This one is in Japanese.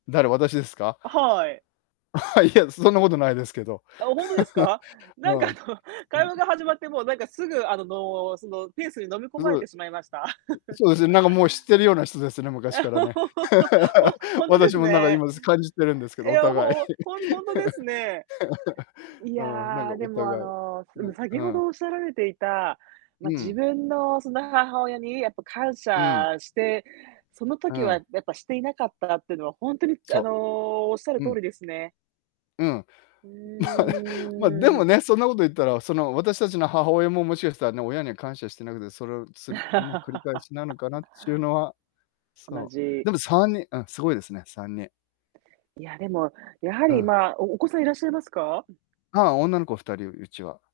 誰、私ですか？あ、はい。あ、いや、そんなことないですけど。あ、本当ですか。なうんかあん。の、会話が始ま [unintelligible] ってもうなんかすぐあの、そのペースに飲み [unintelligible] 込まれうてしまいました。そうですね。なんかもう知ってるような人ですね、昔か らね。本 本当で私すもなんかね。今す、感じてるんですけど、いおや互い。ほほん本当ですね。いああ、なんかやおでも、あ互い、の、うなんん、先うほん。どおっしゃられていた、ま、う自ん。分のその母親にやっぱ感うん。謝して、そのう時はん。やっぱしていなかったっていうのは本当にあそのおっしゃるう。う通ん。りですね。うん。う ま、でーもん。ね、そんなこと言ったらその私たちの母親ももしかしたらね、親に感謝してなくて、それを、つりくね繰り返しなのかなっちゅう のは、同そう、じでも3人あん、すごいですね、3人。いや、でも、やはうりん。まあおお子さんいらっしゃいますか？あ、女の子2人、うちは。